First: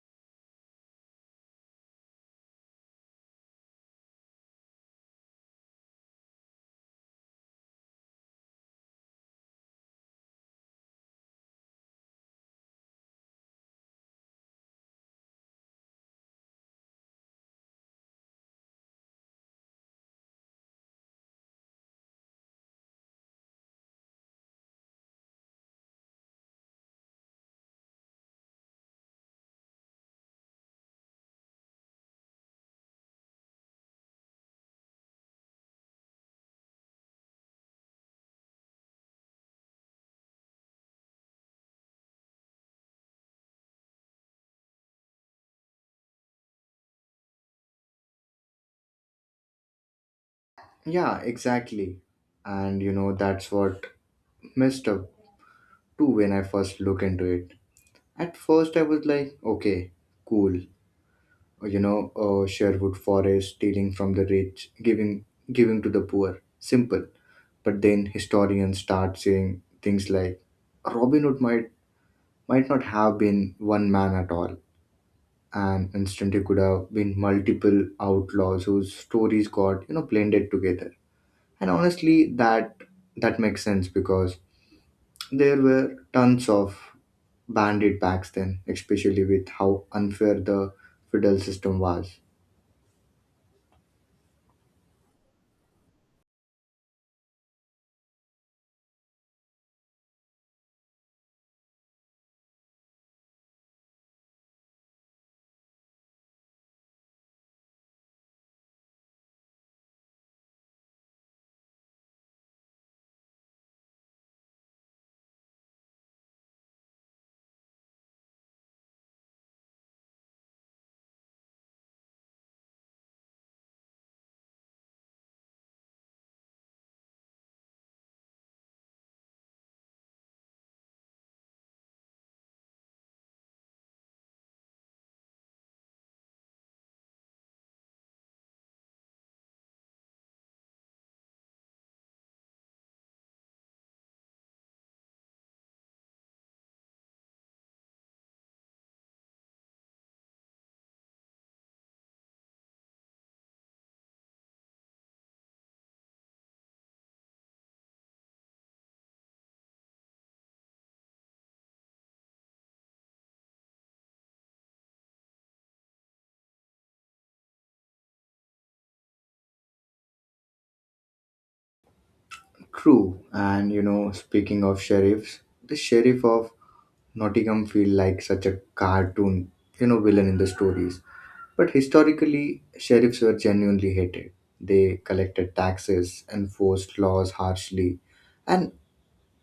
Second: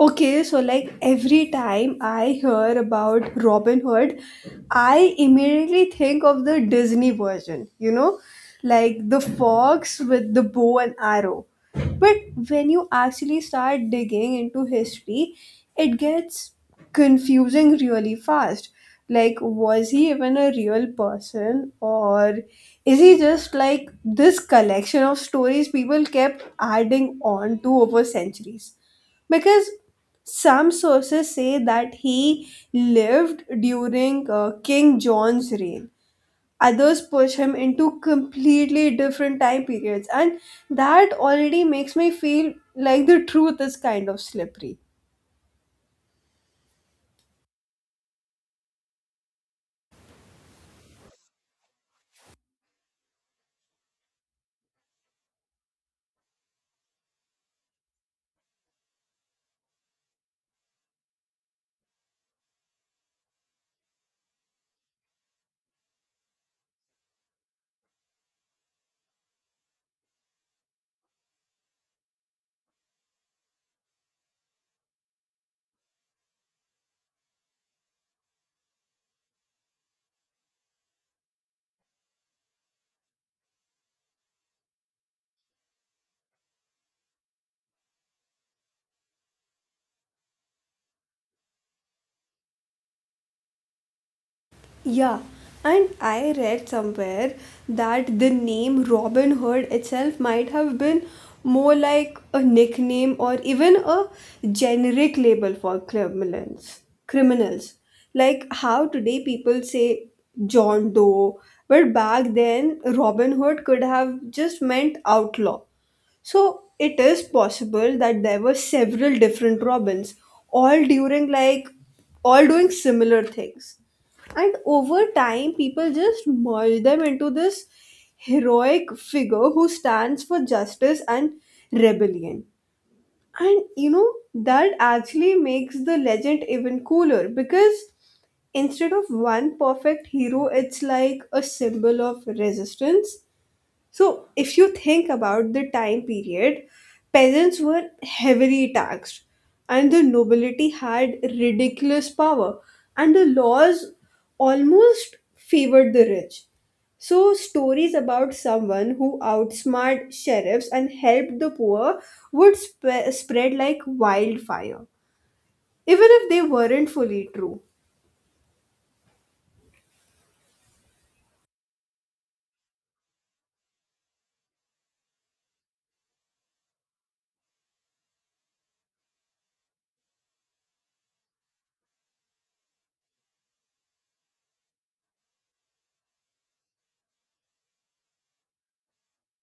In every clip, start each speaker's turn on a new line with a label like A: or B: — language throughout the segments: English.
A: Okay, so like every time I hear about Robin Hood, I immediately think of the Disney version, you know, like the fox with the bow and arrow. But when you actually start digging into history, it gets confusing really fast. Like, was he even a real person, or is he just like this collection of stories people kept adding on to over centuries? Because some sources say that he lived during King John's reign. Others push him into completely different time periods, and that already makes me feel like the truth is kind of slippery.
B: Yeah, exactly. And you know, that's what messed up too when I first look into it. At first, I was like, okay, cool. Sherwood Forest stealing from the rich, giving to the poor. Simple. But then historians start saying things like Robin Hood might not have been one man at all, and instantly could have been multiple outlaws whose stories got blended together. And honestly, that makes sense because there were tons of bandit backs then, especially with how unfair the feudal system was.
A: Yeah, and I read somewhere that the name Robin Hood itself might have been more like a nickname or even a generic label for criminals. Criminals. Like how today people say John Doe, but back then Robin Hood could have just meant outlaw. So it is possible that there were several different Robins, all during like all doing similar things. And over time, people just merge them into this heroic figure who stands for justice and rebellion. And you know, that actually makes the legend even cooler because instead of one perfect hero, it's like a symbol of resistance. So, if you think about the time period, peasants were heavily taxed, and the nobility had ridiculous power, and the laws almost favored the rich. So, stories about someone who outsmarted sheriffs and helped the poor would spread like wildfire, even if they weren't fully true.
B: True, and you know, speaking of sheriffs, the sheriff of Nottingham feel like such a cartoon, you know, villain in the stories. But historically, sheriffs were genuinely hated. They collected taxes, enforced laws harshly, and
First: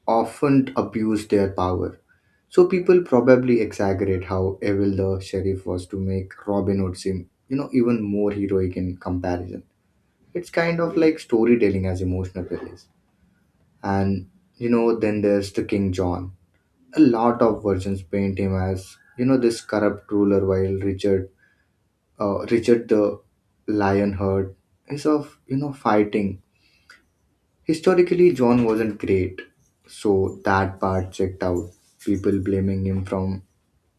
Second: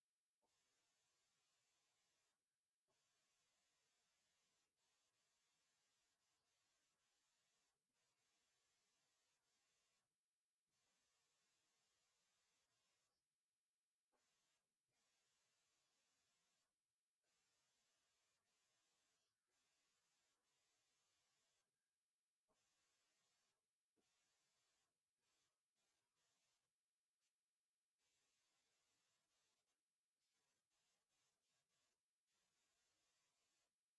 B: often abused their power. So people probably exaggerate how evil the sheriff was to make Robin Hood seem, you know, even more heroic in comparison. It's kind of like storytelling as emotional release. And you know, then there's the King John. A lot of versions paint him as, you know, this corrupt ruler while Richard the Lionheart is of, you know, fighting. Historically John wasn't great. So that part checked out. People blaming him from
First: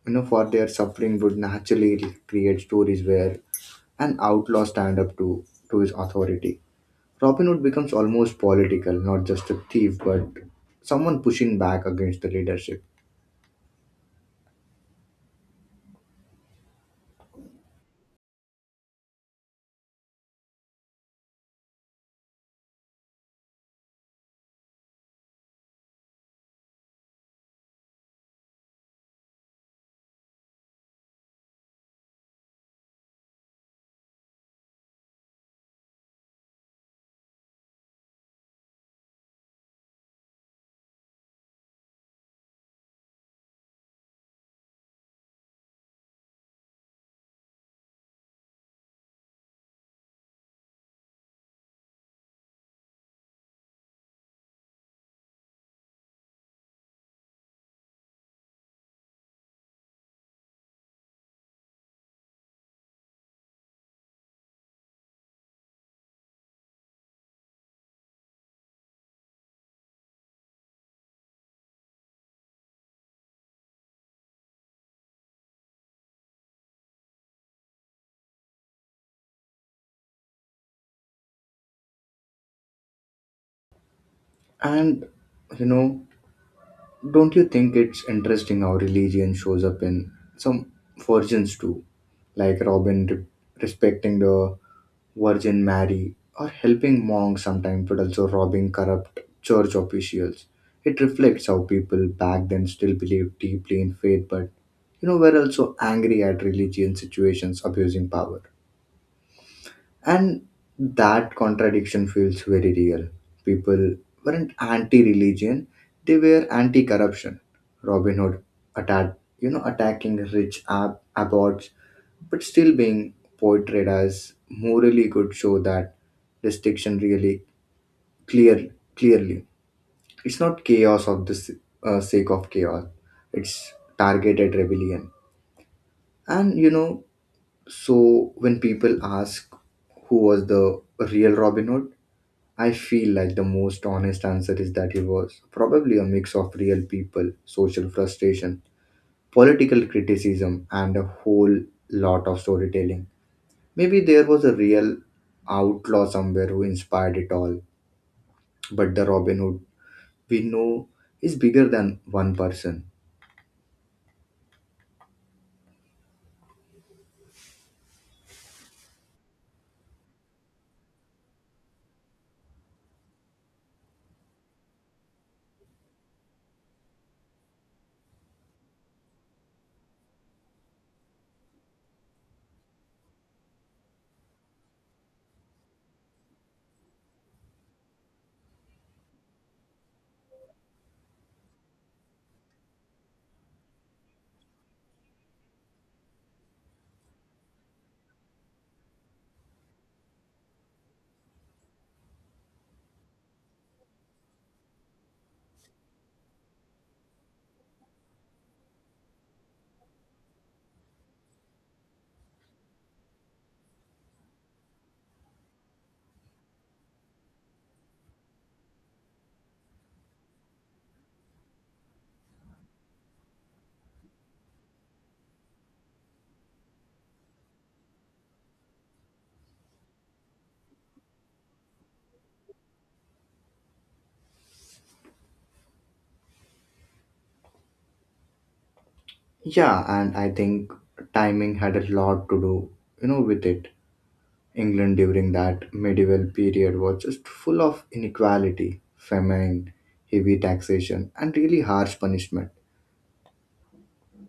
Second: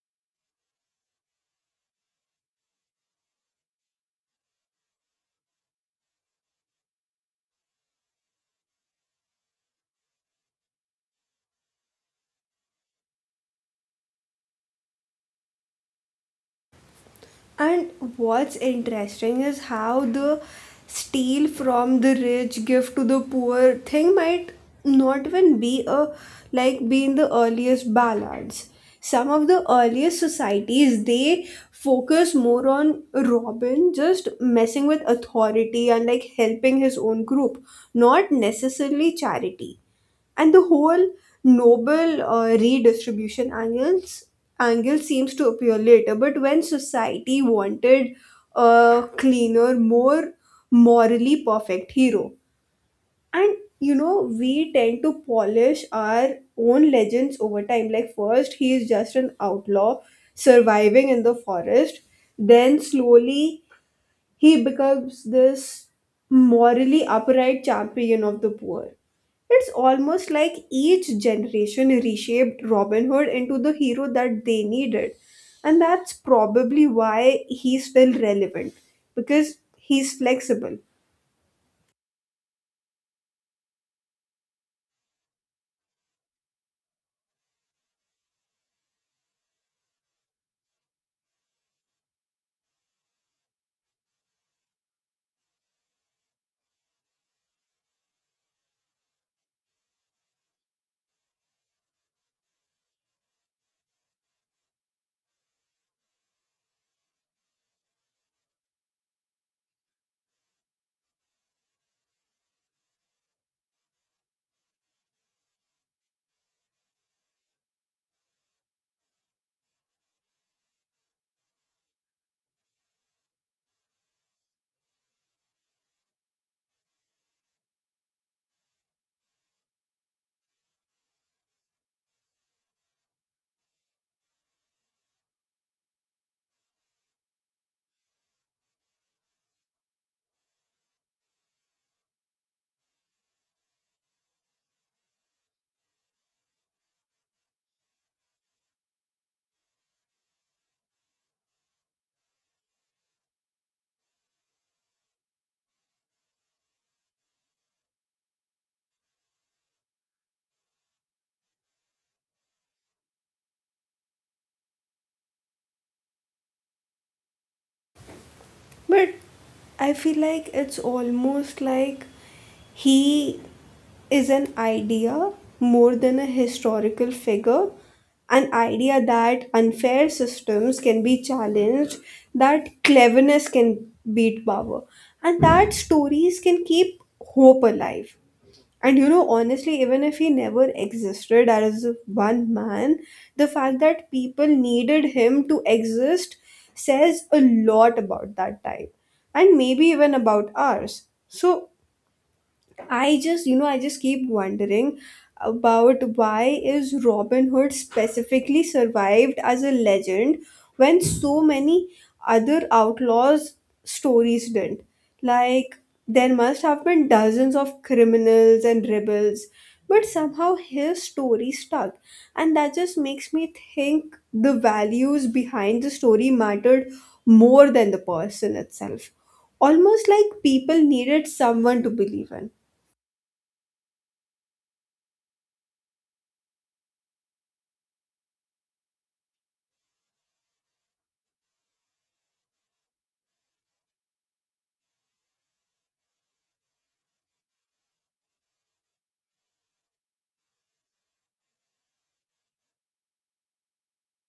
B: you know for their suffering would naturally create stories where an outlaw stand up to his authority. Robin Hood becomes almost political, not just a thief but someone pushing back against the leadership.
A: And what's interesting is how the steal from the rich, give to the poor thing might not even be a like be in the earliest ballads. Some of the earliest societies they focus more on Robin just messing with authority and like helping his own group, not necessarily charity. And the whole noble redistribution angle seems to appear later, but when society wanted a cleaner, more morally perfect hero. And you know, we tend to polish our own legends over time. Like first he is just an outlaw surviving in the forest, then slowly he becomes this morally upright champion of the poor. It's almost like each generation reshaped Robin Hood into the hero that they needed. And that's probably why he's still relevant, because he's flexible.
B: And you know, don't you think it's interesting how religion shows up in some versions too, like Robin respecting the Virgin Mary or helping monks sometimes, but also robbing corrupt church officials? It reflects how people back then still believed deeply in faith, but you know, were also angry at religion situations abusing power. And that contradiction feels very real. People weren't anti-religion, they were anti-corruption. Robin Hood attacked, you know, attacking rich abbots, but still being portrayed as morally good show that distinction really clear clearly. It's not chaos of the sake of chaos. It's targeted rebellion. And you know, so when people ask who was the real Robin Hood, I feel like the most honest answer is that he was probably a mix of real people, social frustration, political criticism, and a whole lot of storytelling. Maybe there was a real outlaw somewhere who inspired it all, but the Robin Hood we know is bigger than one person.
A: But I feel like it's almost like he is an idea more than a historical figure, an idea that unfair systems can be challenged, that cleverness can beat power, and that stories can keep hope alive. And you know, honestly, even if he never existed as one man, the fact that people needed him to exist says a lot about that time and maybe even about ours. So, I just keep wondering about why is Robin Hood specifically survived as a legend when so many other outlaws stories didn't. Like there must have been dozens of criminals and rebels, but somehow his story stuck. And that just makes me think the values behind the story mattered more than the person itself. Almost like people needed someone to believe in.
B: Yeah, and I think timing had a lot to do, you know, with it. England during that medieval period was just full of inequality, famine, heavy taxation, and really harsh punishment.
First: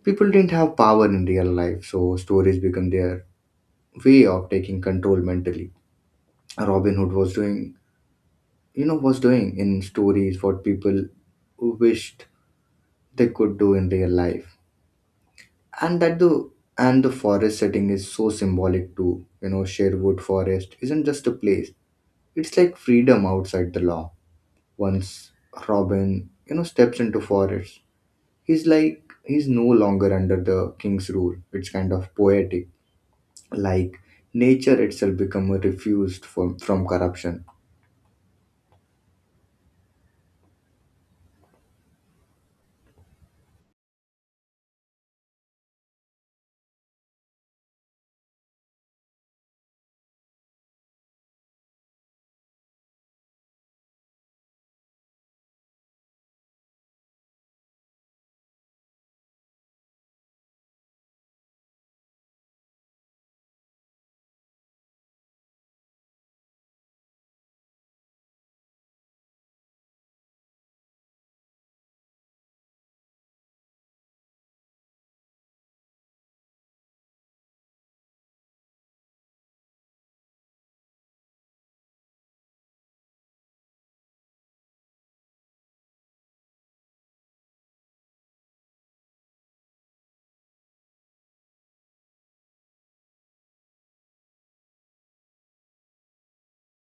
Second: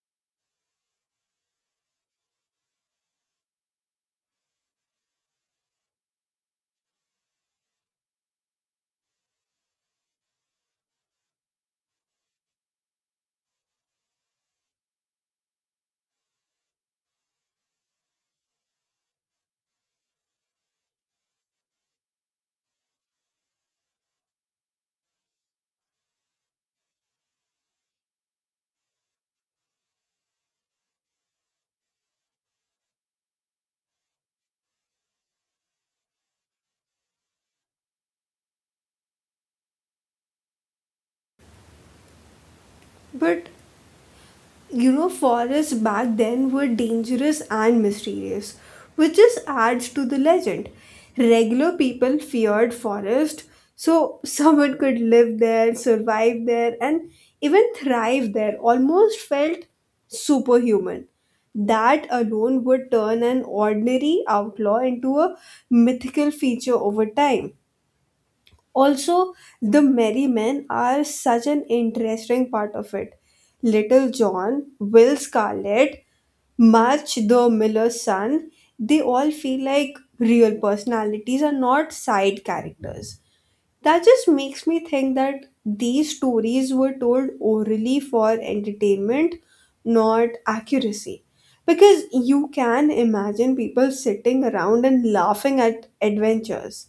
B: People didn't have power in real life, so stories become their way of taking control mentally. Robin Hood was doing, you know, was doing in stories what people wished they could do in real life. And that the and the forest setting is so symbolic too. You know, Sherwood Forest isn't just a place; it's like freedom outside the law. Once Robin, you know, steps into forest, he's no longer under the king's rule. It's kind of poetic, like nature itself become a refused from corruption.
A: But you know, forests back then were dangerous and mysterious, which just adds to the legend. Regular people feared forest, so someone could live there, survive there, and even thrive there. Almost felt superhuman. That alone would turn an ordinary outlaw into a mythical feature over time. Also, the Merry Men are such an interesting part of it. Little John, Will Scarlet, March the Miller's son, they all feel like real personalities and not side characters. That just makes me think that these stories were told orally for entertainment, not accuracy. Because you can imagine people sitting around and laughing at adventures.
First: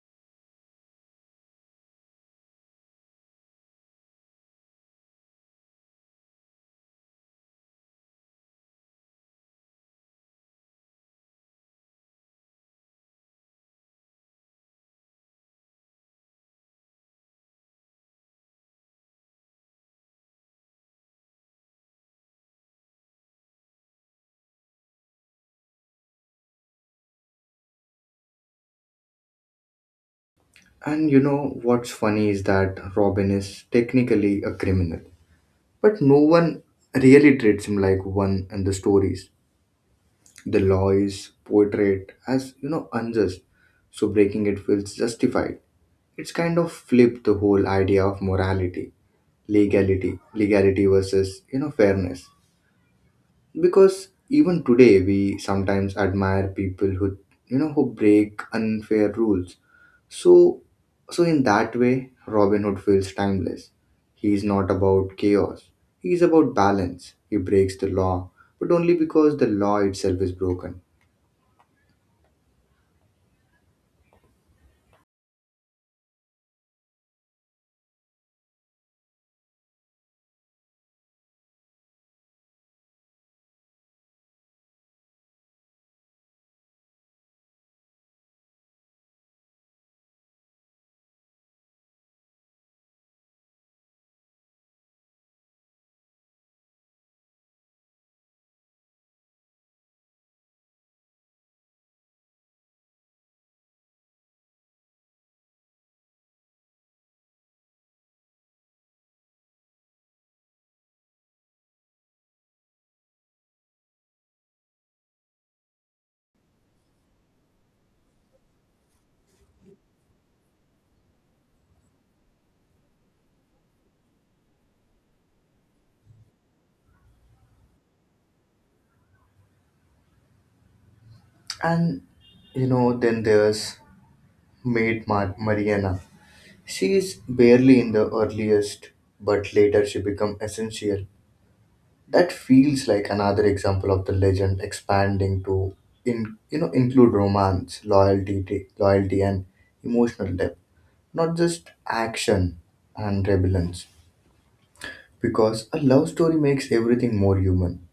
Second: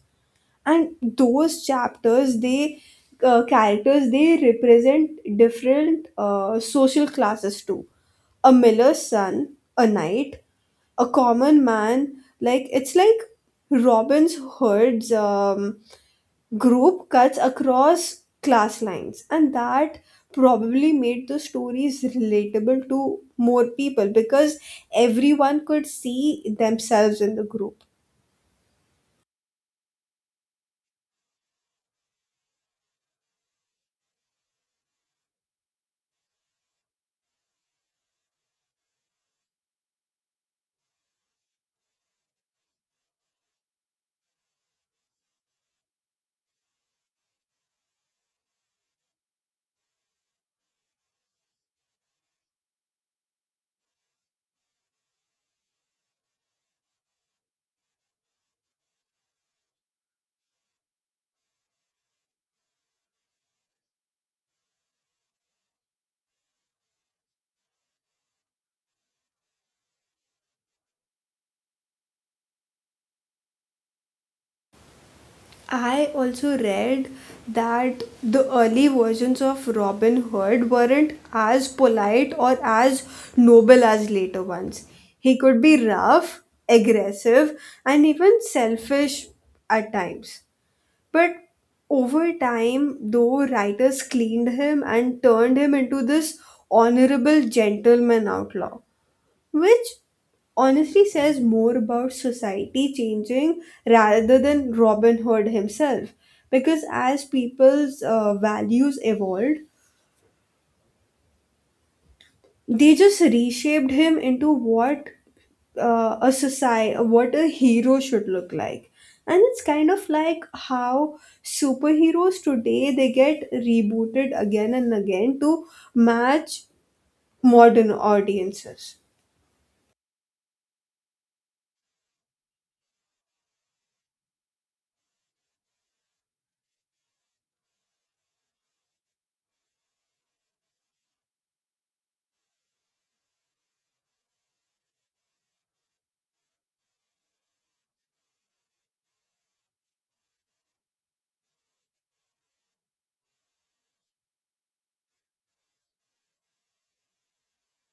A: And those chapters they characters they represent different social classes too: a miller's son, a knight, a common man. Like it's like Robin's Hood's group cuts across class lines, and that probably made the stories relatable to more people because everyone could see themselves in the group.
B: And you know what's funny is that Robin is technically a criminal, but no one really treats him like one in the stories. The law is portrayed as you know unjust, so breaking it feels justified. It's kind of flipped the whole idea of morality. Legality versus you know fairness, because even today we sometimes admire people who you know who break unfair rules. So so in that way Robin Hood feels timeless. He is not about chaos, he is about balance. He breaks the law, but only because the law itself is broken.
A: I also read that the early versions of Robin Hood weren't as polite or as noble as later ones. He could be rough, aggressive, and even selfish at times. But over time, though, writers cleaned him and turned him into this honorable gentleman outlaw, which honestly says more about society changing rather than Robin Hood himself. Because as people's values evolved, they just reshaped him into what what a hero should look like. And it's kind of like how superheroes today they get rebooted again and again to match modern audiences.
B: And you know, then there's maid Mariana. She is barely in the earliest but later she become essential. That feels like another example of the legend expanding to in you know include romance, loyalty, loyalty and emotional depth, not just action and rebellion. Because a love story makes everything more human.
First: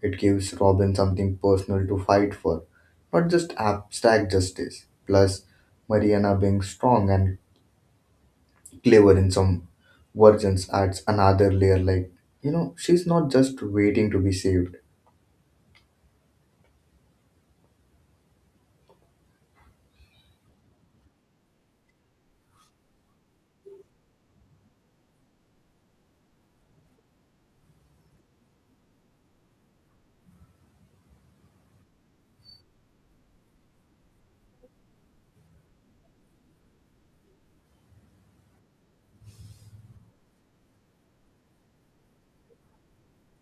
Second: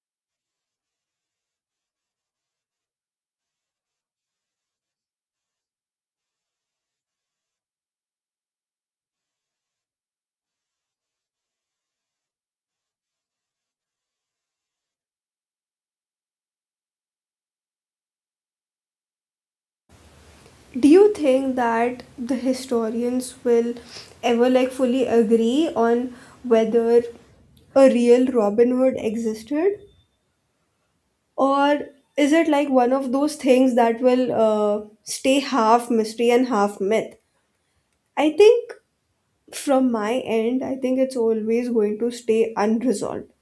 B: It gives Robin something personal to fight for, not just abstract justice. Plus, Mariana being strong and clever in some versions adds another layer like, you know, she's not just waiting to be saved.
A: Do you think that the historians will ever like fully agree on whether a real Robin Hood existed? Or is it like one of those things that will stay half mystery and half myth? I think from my end, I think it's always going to stay unresolved.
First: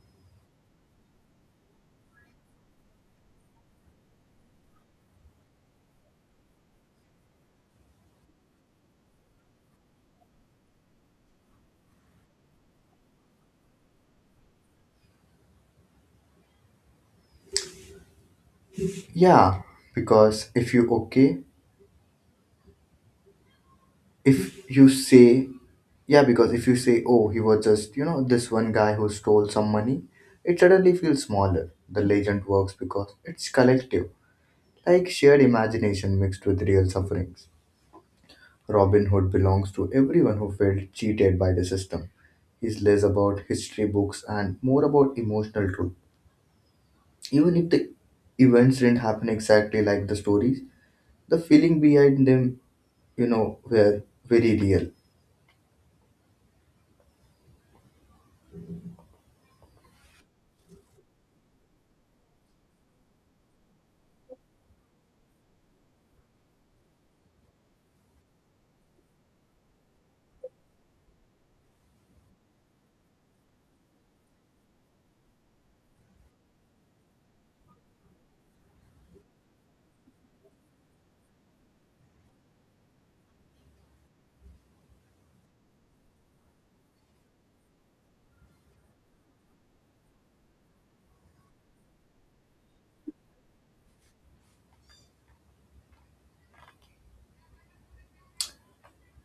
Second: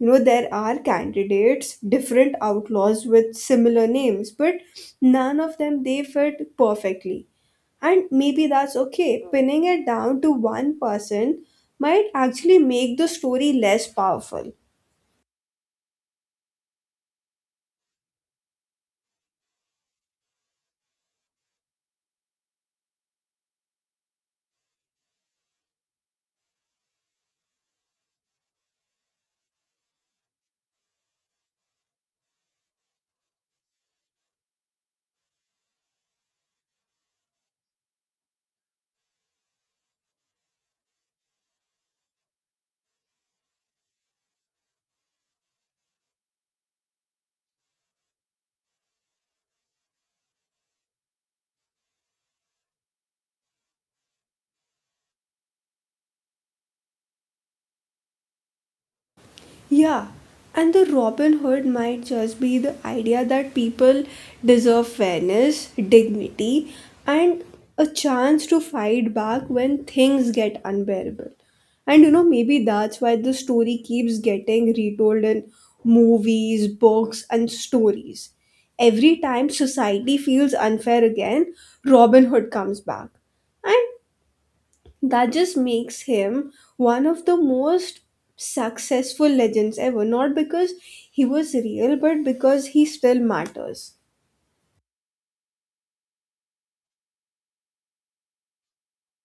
A: You know, there are candidates, different outlaws with similar names, but none of them they fit perfectly. And maybe that's okay. Pinning it down to one person might actually make the story less powerful.
B: Yeah, because if you okay, if you say, yeah, because if you say, oh, he was just, you know, this one guy who stole some money, it suddenly feels smaller. The legend works because it's collective, like shared imagination mixed with real sufferings. Robin Hood belongs to everyone who felt cheated by the system. He's less about history books and more about emotional truth. Even if the events didn't happen exactly like the stories, the feeling behind them you know, were very real.
A: Yeah, and the Robin Hood might just be the idea that people deserve fairness, dignity, and a chance to fight back when things get unbearable. And you know, maybe that's why the story keeps getting retold in movies, books, and stories. Every time society feels unfair again, Robin Hood comes back. And that just makes him one of the most successful legends ever. Not because he was real, but because he still matters.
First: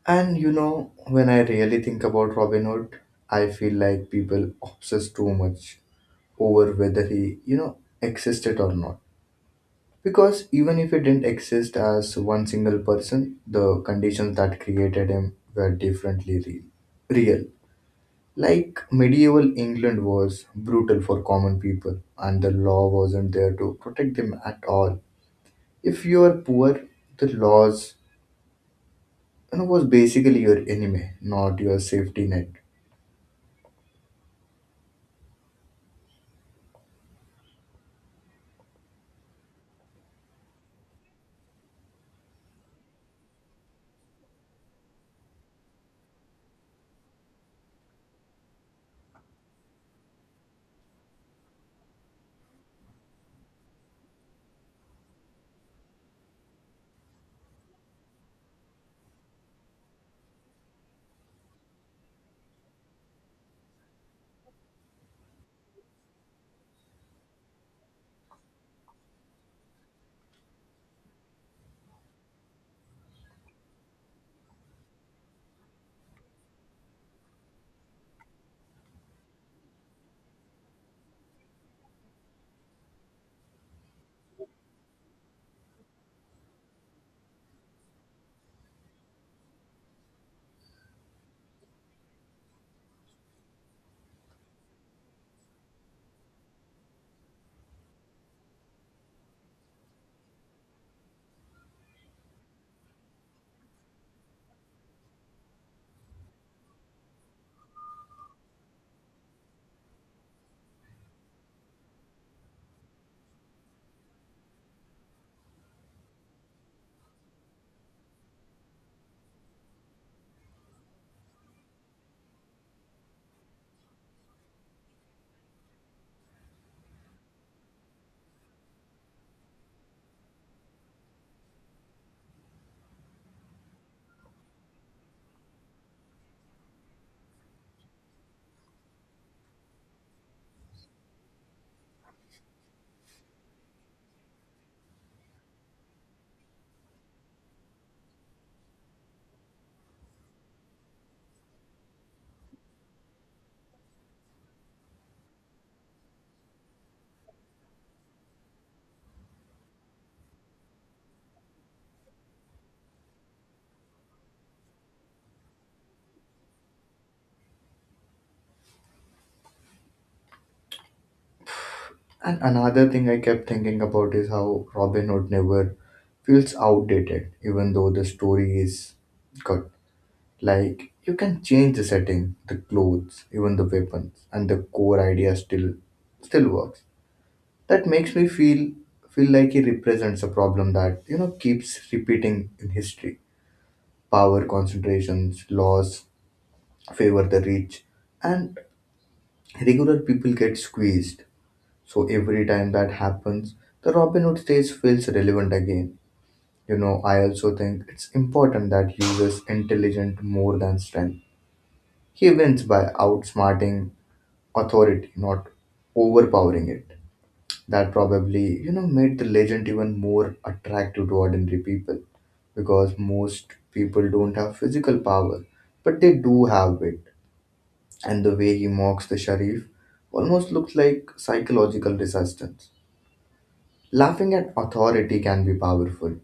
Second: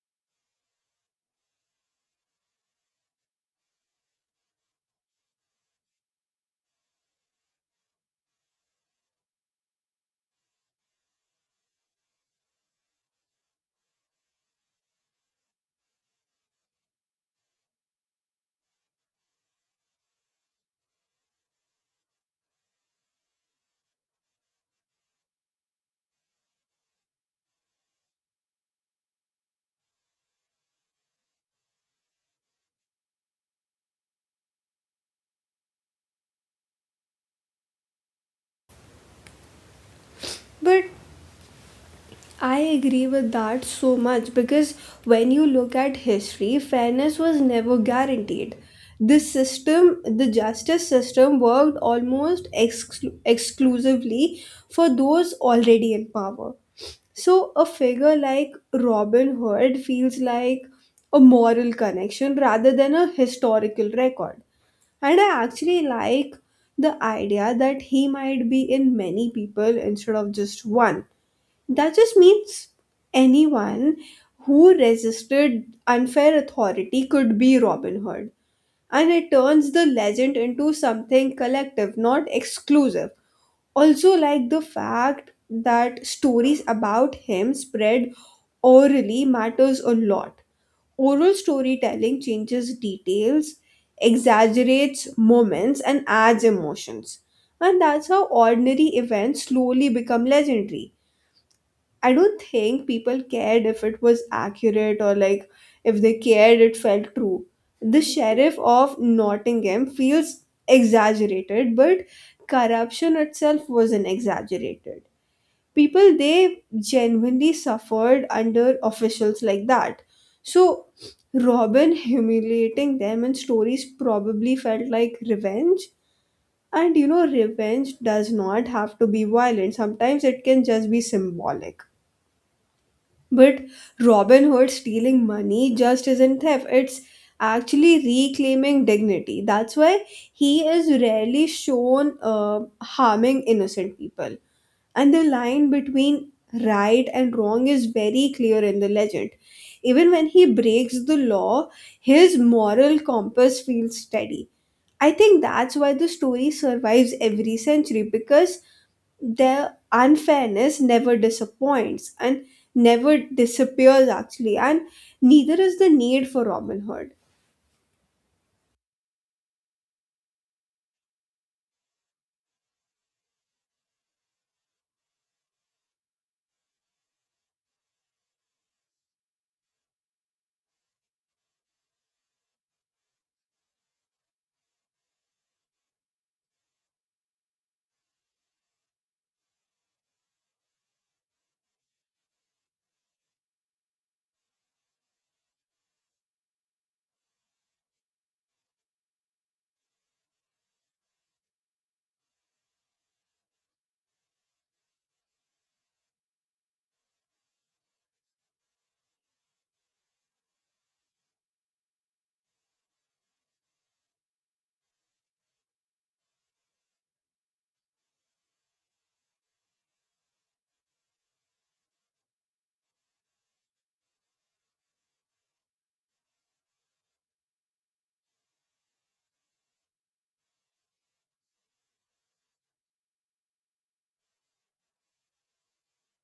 B: And you know, when I really think about Robin Hood, I feel like people obsess too much over whether he, you know, existed or not. Because even if he didn't exist as one single person, the conditions that created him were differently real. Real. Like medieval England was brutal for common people, and the law wasn't there to protect them at all. If you are poor, the laws you know, was basically your enemy, not your safety net.
A: But I agree with that so much because when you look at history, fairness was never guaranteed. The system, the justice system, worked almost exclusively for those already in power. So a figure like Robin Hood feels like a moral connection rather than a historical record. And I actually like the idea that he might be in many people instead of just one. That just means anyone who resisted unfair authority could be Robin Hood. And it turns the legend into something collective, not exclusive. Also, like the fact that stories about him spread orally matters a lot. Oral storytelling changes details, exaggerates moments, and adds emotions. And that's how ordinary events slowly become legendary. I don't think people cared if it was accurate, or like if they cared, it felt true. The sheriff of Nottingham feels exaggerated, but corruption itself wasn't exaggerated. People they genuinely suffered under officials like that. So, Robin humiliating them in stories probably felt like revenge. And you know, revenge does not have to be violent, sometimes it can just be symbolic. But Robin Hood stealing money just isn't theft, it's actually reclaiming dignity. That's why he is rarely shown harming innocent people. And the line between right and wrong is very clear in the legend. Even when he breaks the law, his moral compass feels steady. I think that's why the story survives every century, because their unfairness never disappoints and never disappears actually, and neither is the need for Robin Hood.
B: And another thing I kept thinking about is how Robin Hood never feels outdated, even though the story is good. Like, you can change the setting, the clothes, even the weapons, and the core idea still works. That makes me feel like he represents a problem that, you know, keeps repeating in history. Power concentrations, laws favor the rich, and regular people get squeezed. So every time that happens, the Robin Hood stage feels relevant again. You know, I also think it's important that uses intelligent more than strength. He wins by outsmarting authority, not overpowering it. That probably, you know, made the legend even more attractive to ordinary people because most people don't have physical power, but they do have it. And the way he mocks the Sharif almost looks like psychological resistance. Laughing at authority can be powerful.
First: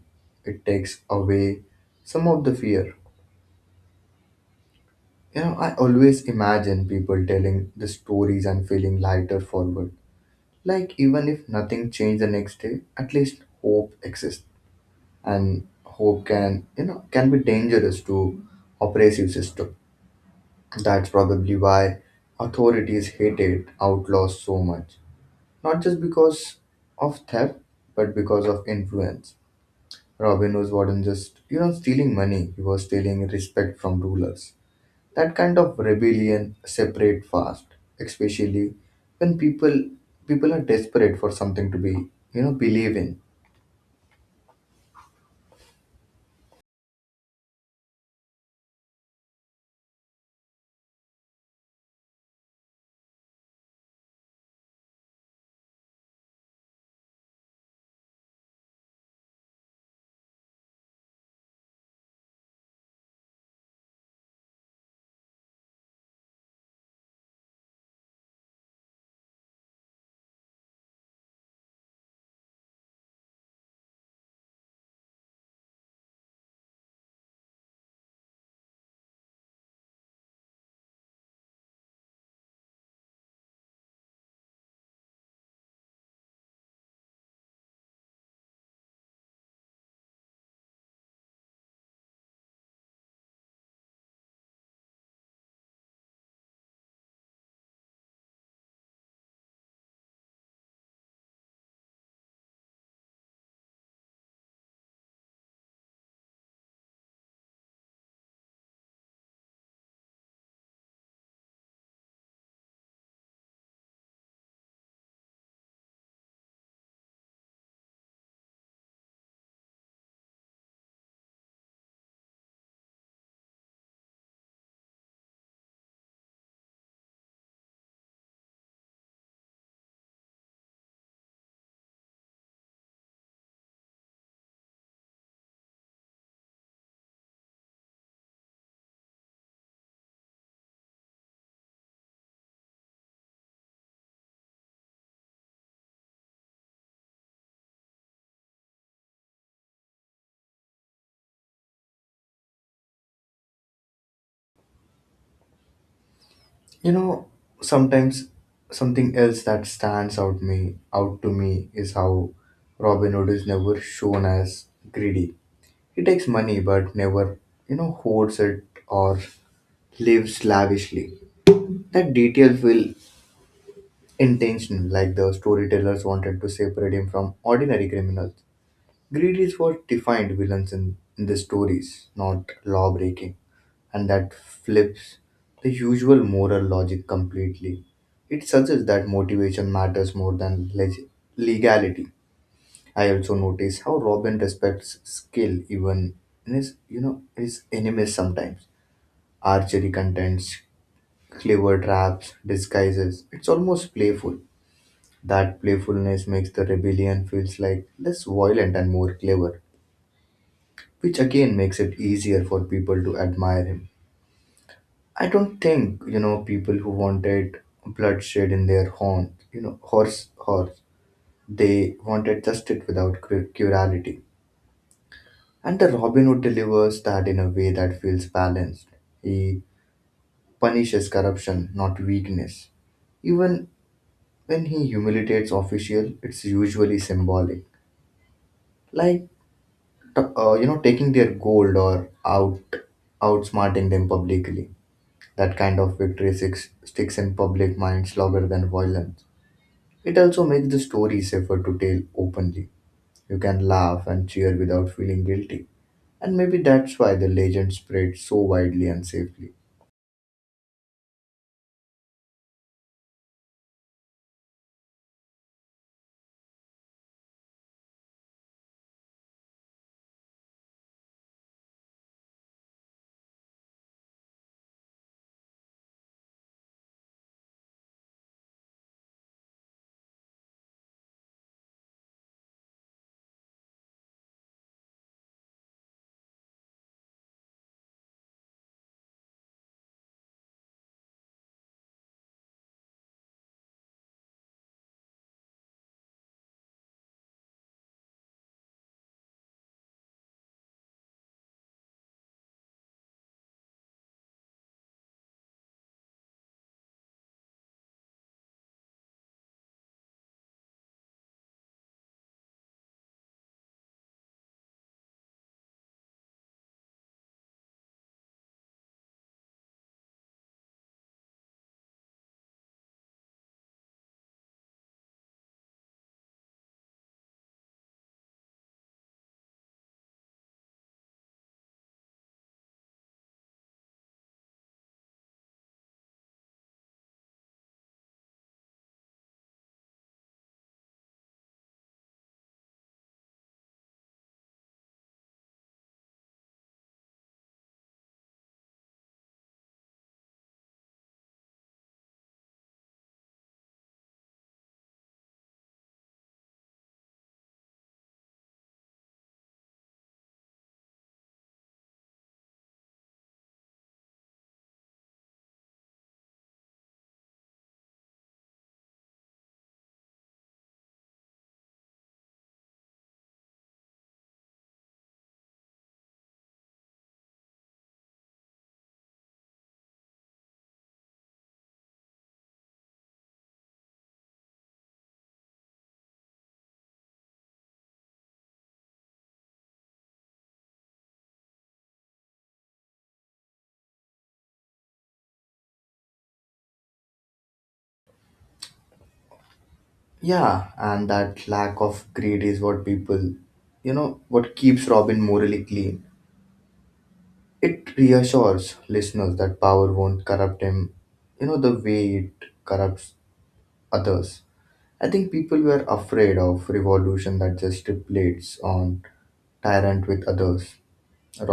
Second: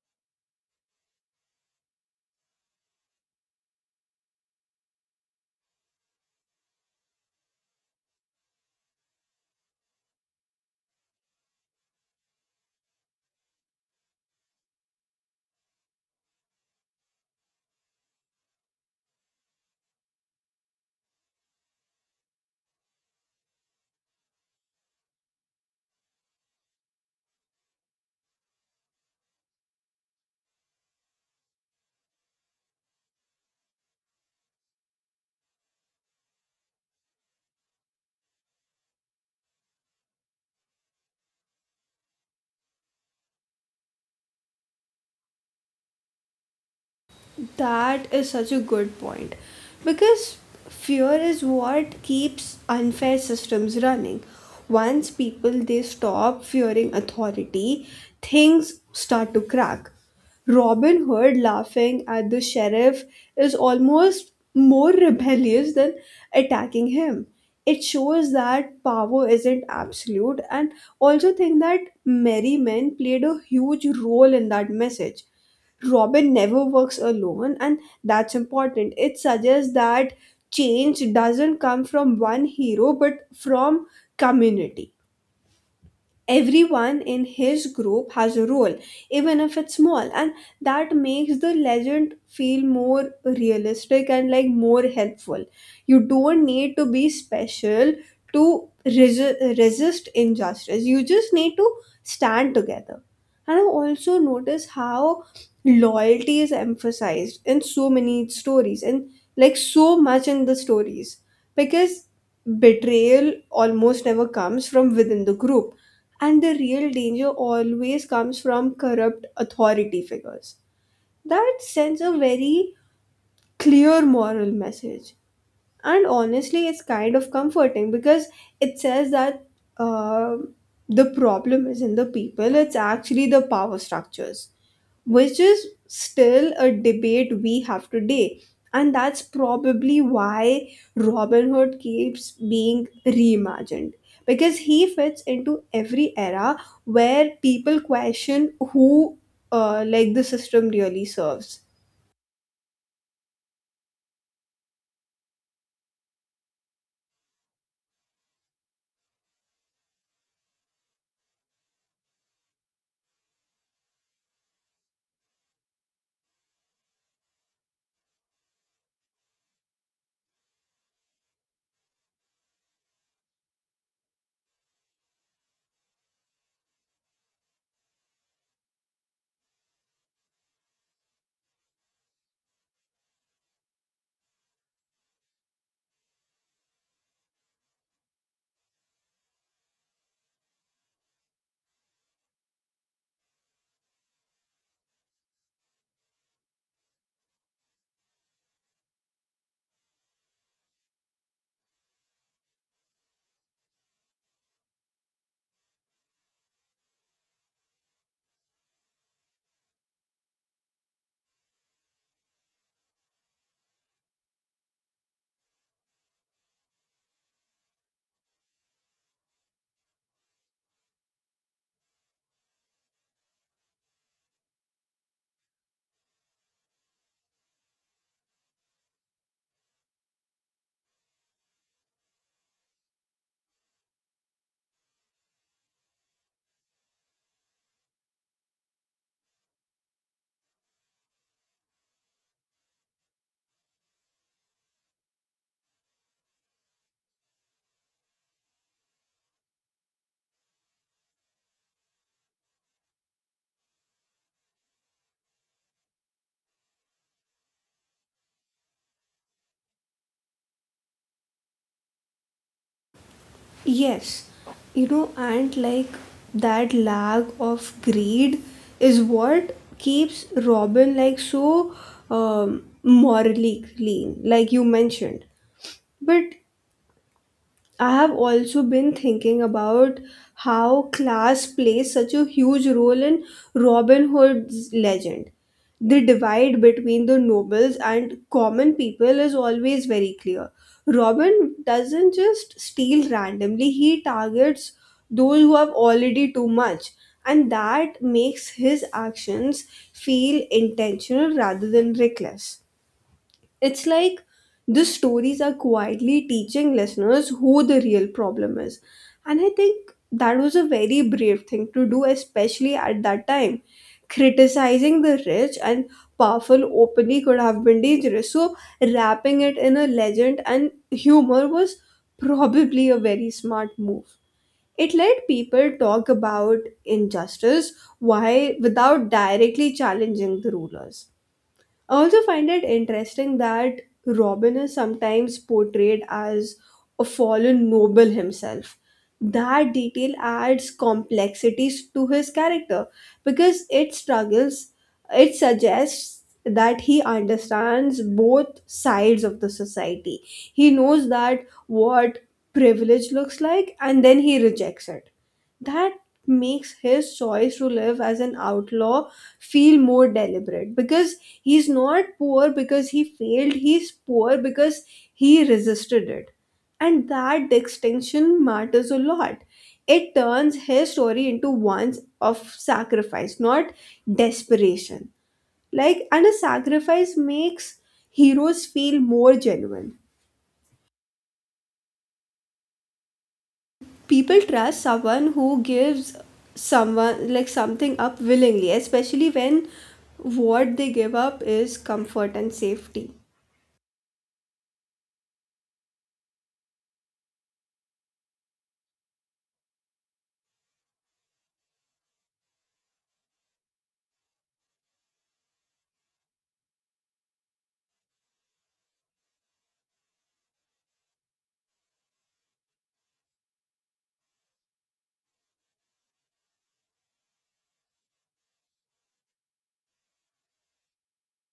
B: It takes away some of the fear. You know, I always imagine people telling the stories and feeling lighter forward. Like, even if nothing changed the next day, at least hope exists. And hope can, you know, can be dangerous to oppressive system. That's probably why authorities hated outlaws so much. Not just because of theft, but because of influence. Robin Hood wasn't just, you know, stealing money, he was stealing respect from rulers. That kind of rebellion separate fast, especially when people are desperate for something to be, you know, believe in.
A: That is such a good point. Because fear is what keeps unfair systems running. Once people they stop fearing authority, things start to crack. Robin Hood laughing at the sheriff is almost more rebellious than attacking him. It shows that power isn't absolute. And also think that Merry Men played a huge role in that message. Robin never works alone, and that's important. It suggests that change doesn't come from one hero but from community. Everyone in his group has a role, even if it's small, and that makes the legend feel more realistic and like more helpful. You don't need to be special to resist injustice, you just need to stand together. And I also notice how loyalty is emphasized in so many stories, and like so much in the stories, because betrayal almost never comes from within the group, and the real danger always comes from corrupt authority figures. That sends a very clear moral message. And honestly, it's kind of comforting because it says that uh, the problem isn't the people, it's actually the power structures, which is still a debate we have today. And that's probably why Robin Hood keeps being reimagined. Because he fits into every era where people question who, the system really serves.
B: You know, sometimes something else that stands out to me is how Robin Hood is never shown as greedy. He takes money but never, you know, hoards it or lives lavishly. That detail will intentional, like the storytellers wanted to separate him from ordinary criminals. Greed is what defined villains in the stories, not law breaking, and that flips the usual moral logic completely. It suggests that motivation matters more than legality. I also notice how Robin respects skill even in his, you know, his enemies sometimes. Archery contents, clever traps, disguises. It's almost playful. That playfulness makes the rebellion feels like less violent and more clever, which again makes it easier for people to admire him. I don't think, you know, people who wanted bloodshed in their horn, you know, horse, horse, they wanted justice without cruelty. And the Robin Hood delivers that in a way that feels balanced. He punishes corruption, not weakness. Even when he humiliates official, it's usually symbolic. Like you know taking their gold or outsmarting them publicly. That kind of victory sticks in public minds longer than violence. It also makes the story safer to tell openly. You can laugh and cheer without feeling guilty, and maybe that's why the legend spread so widely and safely.
A: Yes, you know, and like that lag of greed is what keeps Robin like so morally clean, like you mentioned. But I have also been thinking about how class plays such a huge role in Robin Hood's legend. The divide between the nobles and common people is always very clear. Robin doesn't just steal randomly, he targets those who have already too much, and that makes his actions feel intentional rather than reckless. It's like the stories are quietly teaching listeners who the real problem is. And I think that was a very brave thing to do, especially at that time. Criticizing the rich and powerful openly could have been dangerous. So, wrapping it in a legend and humor was probably a very smart move. It let people talk about injustice why without directly challenging the rulers. I also find it interesting that Robin is sometimes portrayed as a fallen noble himself. That detail adds complexities to his character because it struggles, it suggests that he understands both sides of the society. He knows that what privilege looks like, and then he rejects it. That makes his choice to live as an outlaw feel more deliberate, because he's not poor because he failed, he's poor because he resisted it, and that distinction matters a lot. It turns his story into one of sacrifice, not desperation. And a sacrifice makes heroes feel more genuine. People trust someone who gives someone like something up willingly, especially when what they give up is comfort and safety.
B: Yeah, and that lack of greed is what people you know what keeps Robin morally clean. It reassures listeners that power won't corrupt him, you know, the way it corrupts others. I think people were afraid of revolution that just plates on tyrant with others.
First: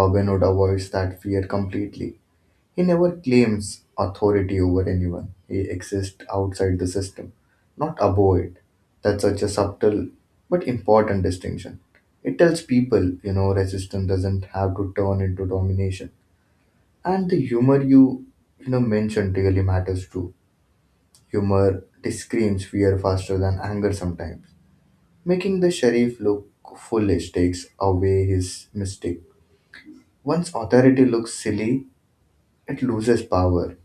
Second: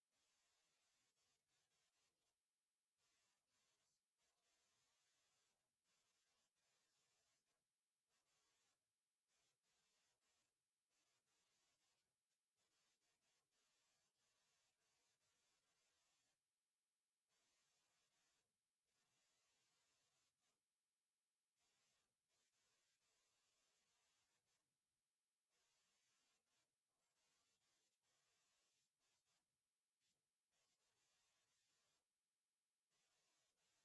B: Robin Hood avoids that fear completely. He never claims authority over anyone. He exists outside the system, not above it. That's such a subtle but important distinction. It tells people, you know, resistance doesn't have to turn into domination. And the humor you, you know, mentioned really matters too. Humor screams fear faster than anger sometimes, making the sheriff look foolish takes away his mystique. Once authority looks silly, it loses power.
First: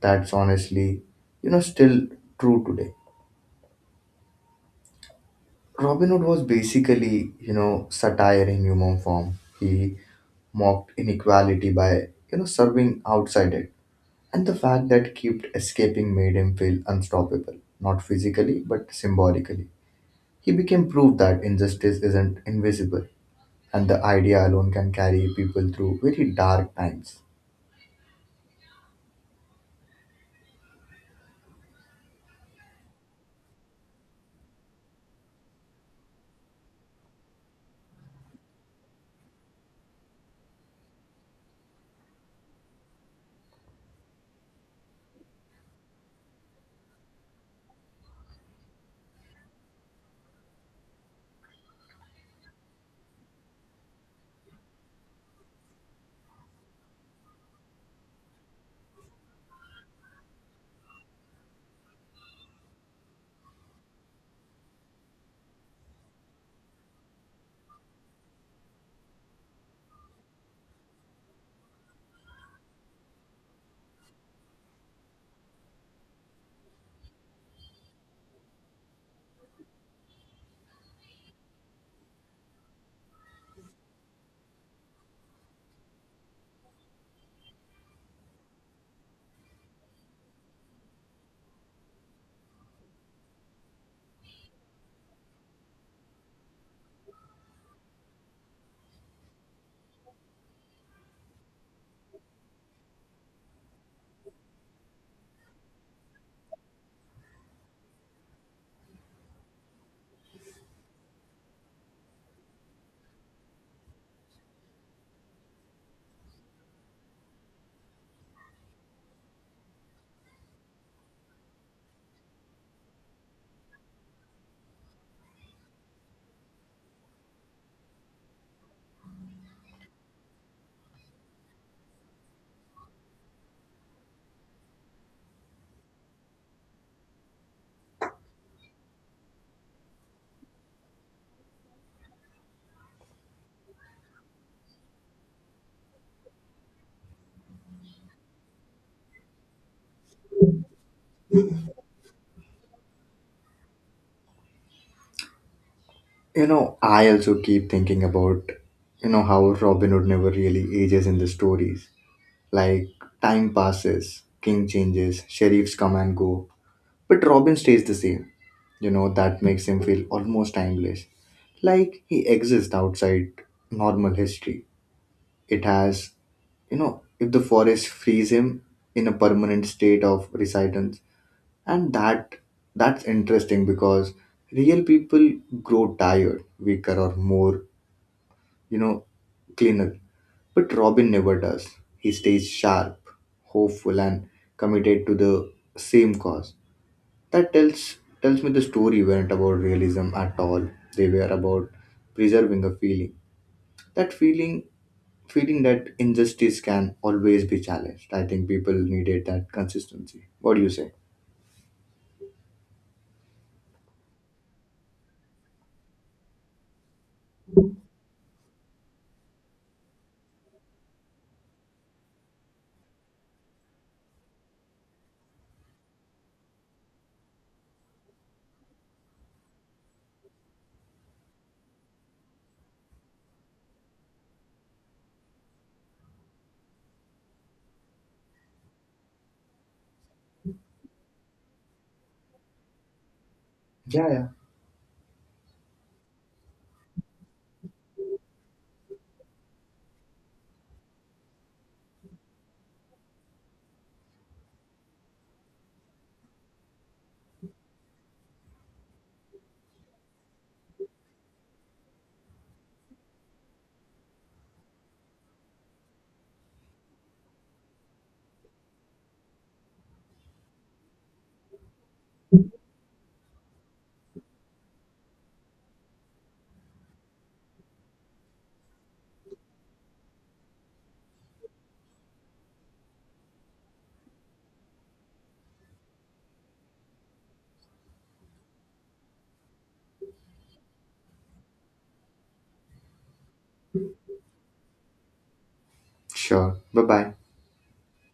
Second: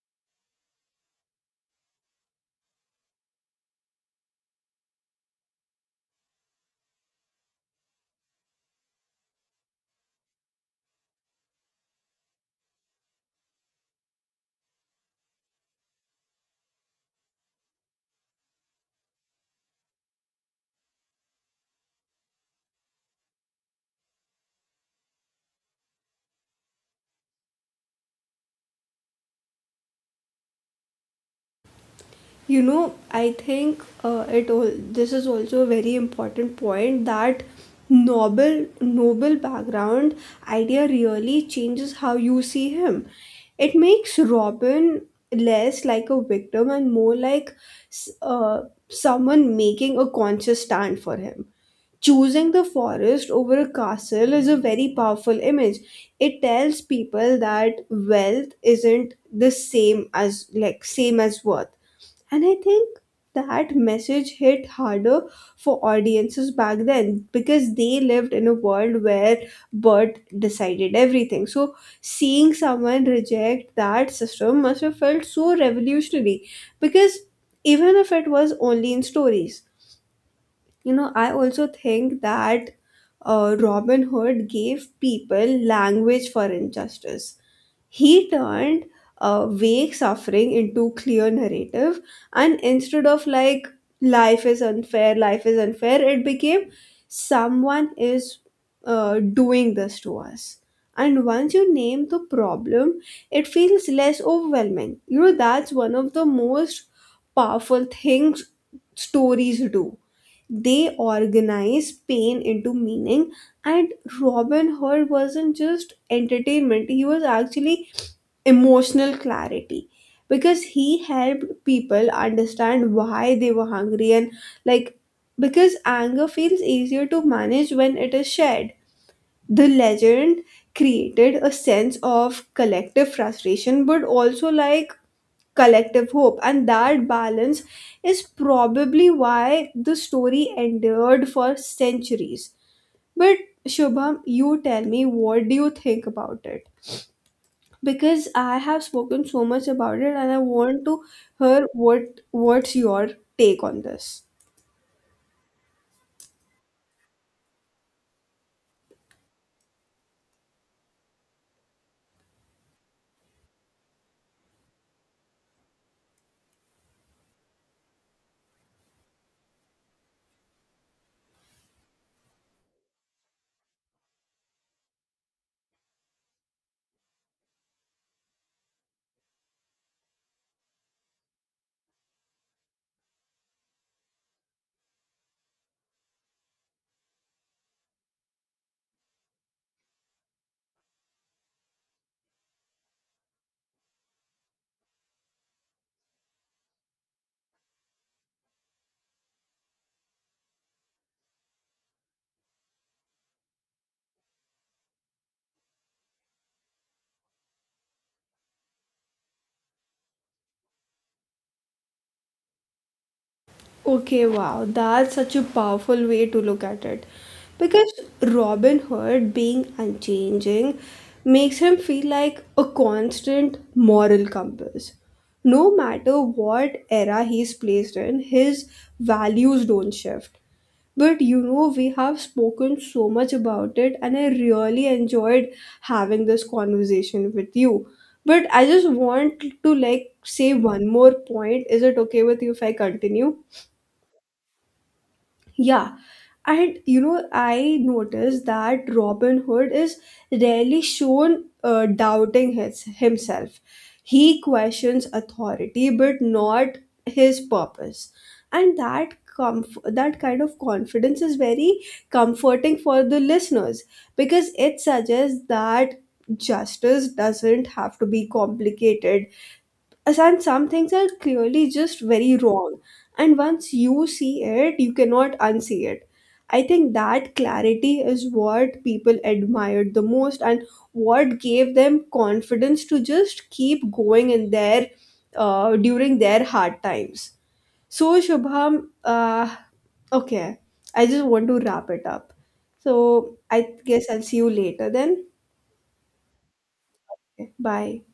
B: That's honestly, you know, still true today. Robin Hood was basically, you know, satire in human form. He mocked inequality by, you know, serving outside it. And the fact that kept escaping made him feel unstoppable, not physically, but symbolically. He became proof that injustice isn't invisible, and the idea alone can carry people through very dark times.
A: You know, I think it all this is also a very important point, that noble background idea really changes how you see him. It makes Robin less like a victim and more like s- uh, someone making a conscious stand for him. Choosing the forest over a castle is a very powerful image. It tells people that wealth isn't the same as like same as worth. And I think that message hit harder for audiences back then, because they lived in a world where birth decided everything. So seeing someone reject that system must have felt so revolutionary, because even if it was only in stories. You know, I also think that Robin Hood gave people language for injustice. He turned vague suffering into clear narrative, and instead of "life is unfair, life is unfair," it became "someone is doing this to us." And once you name the problem, it feels less overwhelming. You know, that's one of the most powerful things stories do: they organize pain into meaning. And Robin Hood wasn't just entertainment, he was actually emotional clarity, because he helped people understand why they were hungry. And like Because anger feels easier to manage when it is shared, the legend created a sense of collective frustration, but also collective hope, and that balance is probably why the story endured for centuries. But Shubham, you tell me, what do you think about it? Because I have spoken so much about it, and I want to hear what's your take on this.
B: You know, I also keep thinking about, you know, how Robin Hood never really ages in the stories. Like, time passes, king changes, sheriffs come and go, but Robin stays the same. You know, that makes him feel almost timeless. Like, he exists outside normal history. It has you know, if the forest frees him in a permanent state of residence, and that's interesting because real people grow tired weaker or more you know cleaner, but Robin never does. He stays sharp, hopeful and committed to the same cause. That tells me the story weren't about realism at all. They were about preserving a feeling, that feeling that injustice can always be challenged. I think people needed that consistency. What do you say?
A: Okay, wow, that's such a powerful way to look at it. Because Robin Hood being unchanging makes him feel like a constant moral compass. No matter what era he's placed in, his values don't shift. But you know, we have spoken so much about it, and I really enjoyed having this conversation with you. But I just want to say one more point. Is it okay with you if I continue?
B: Yeah, yeah.
A: Yeah. And you know, I noticed that Robin Hood is rarely shown doubting himself. He questions authority, but not his purpose. And that that kind of confidence is very comforting for the listeners, because it suggests that justice doesn't have to be complicated. And some things are clearly just very wrong, and once you see it, you cannot unsee it. I think that clarity is what people admired the most, and what gave them confidence to just keep going in their during their hard times. So Shubham, uh, okay, I just want to wrap it up. So I guess I'll see you later then.
B: Sure, bye bye.
A: Okay, bye.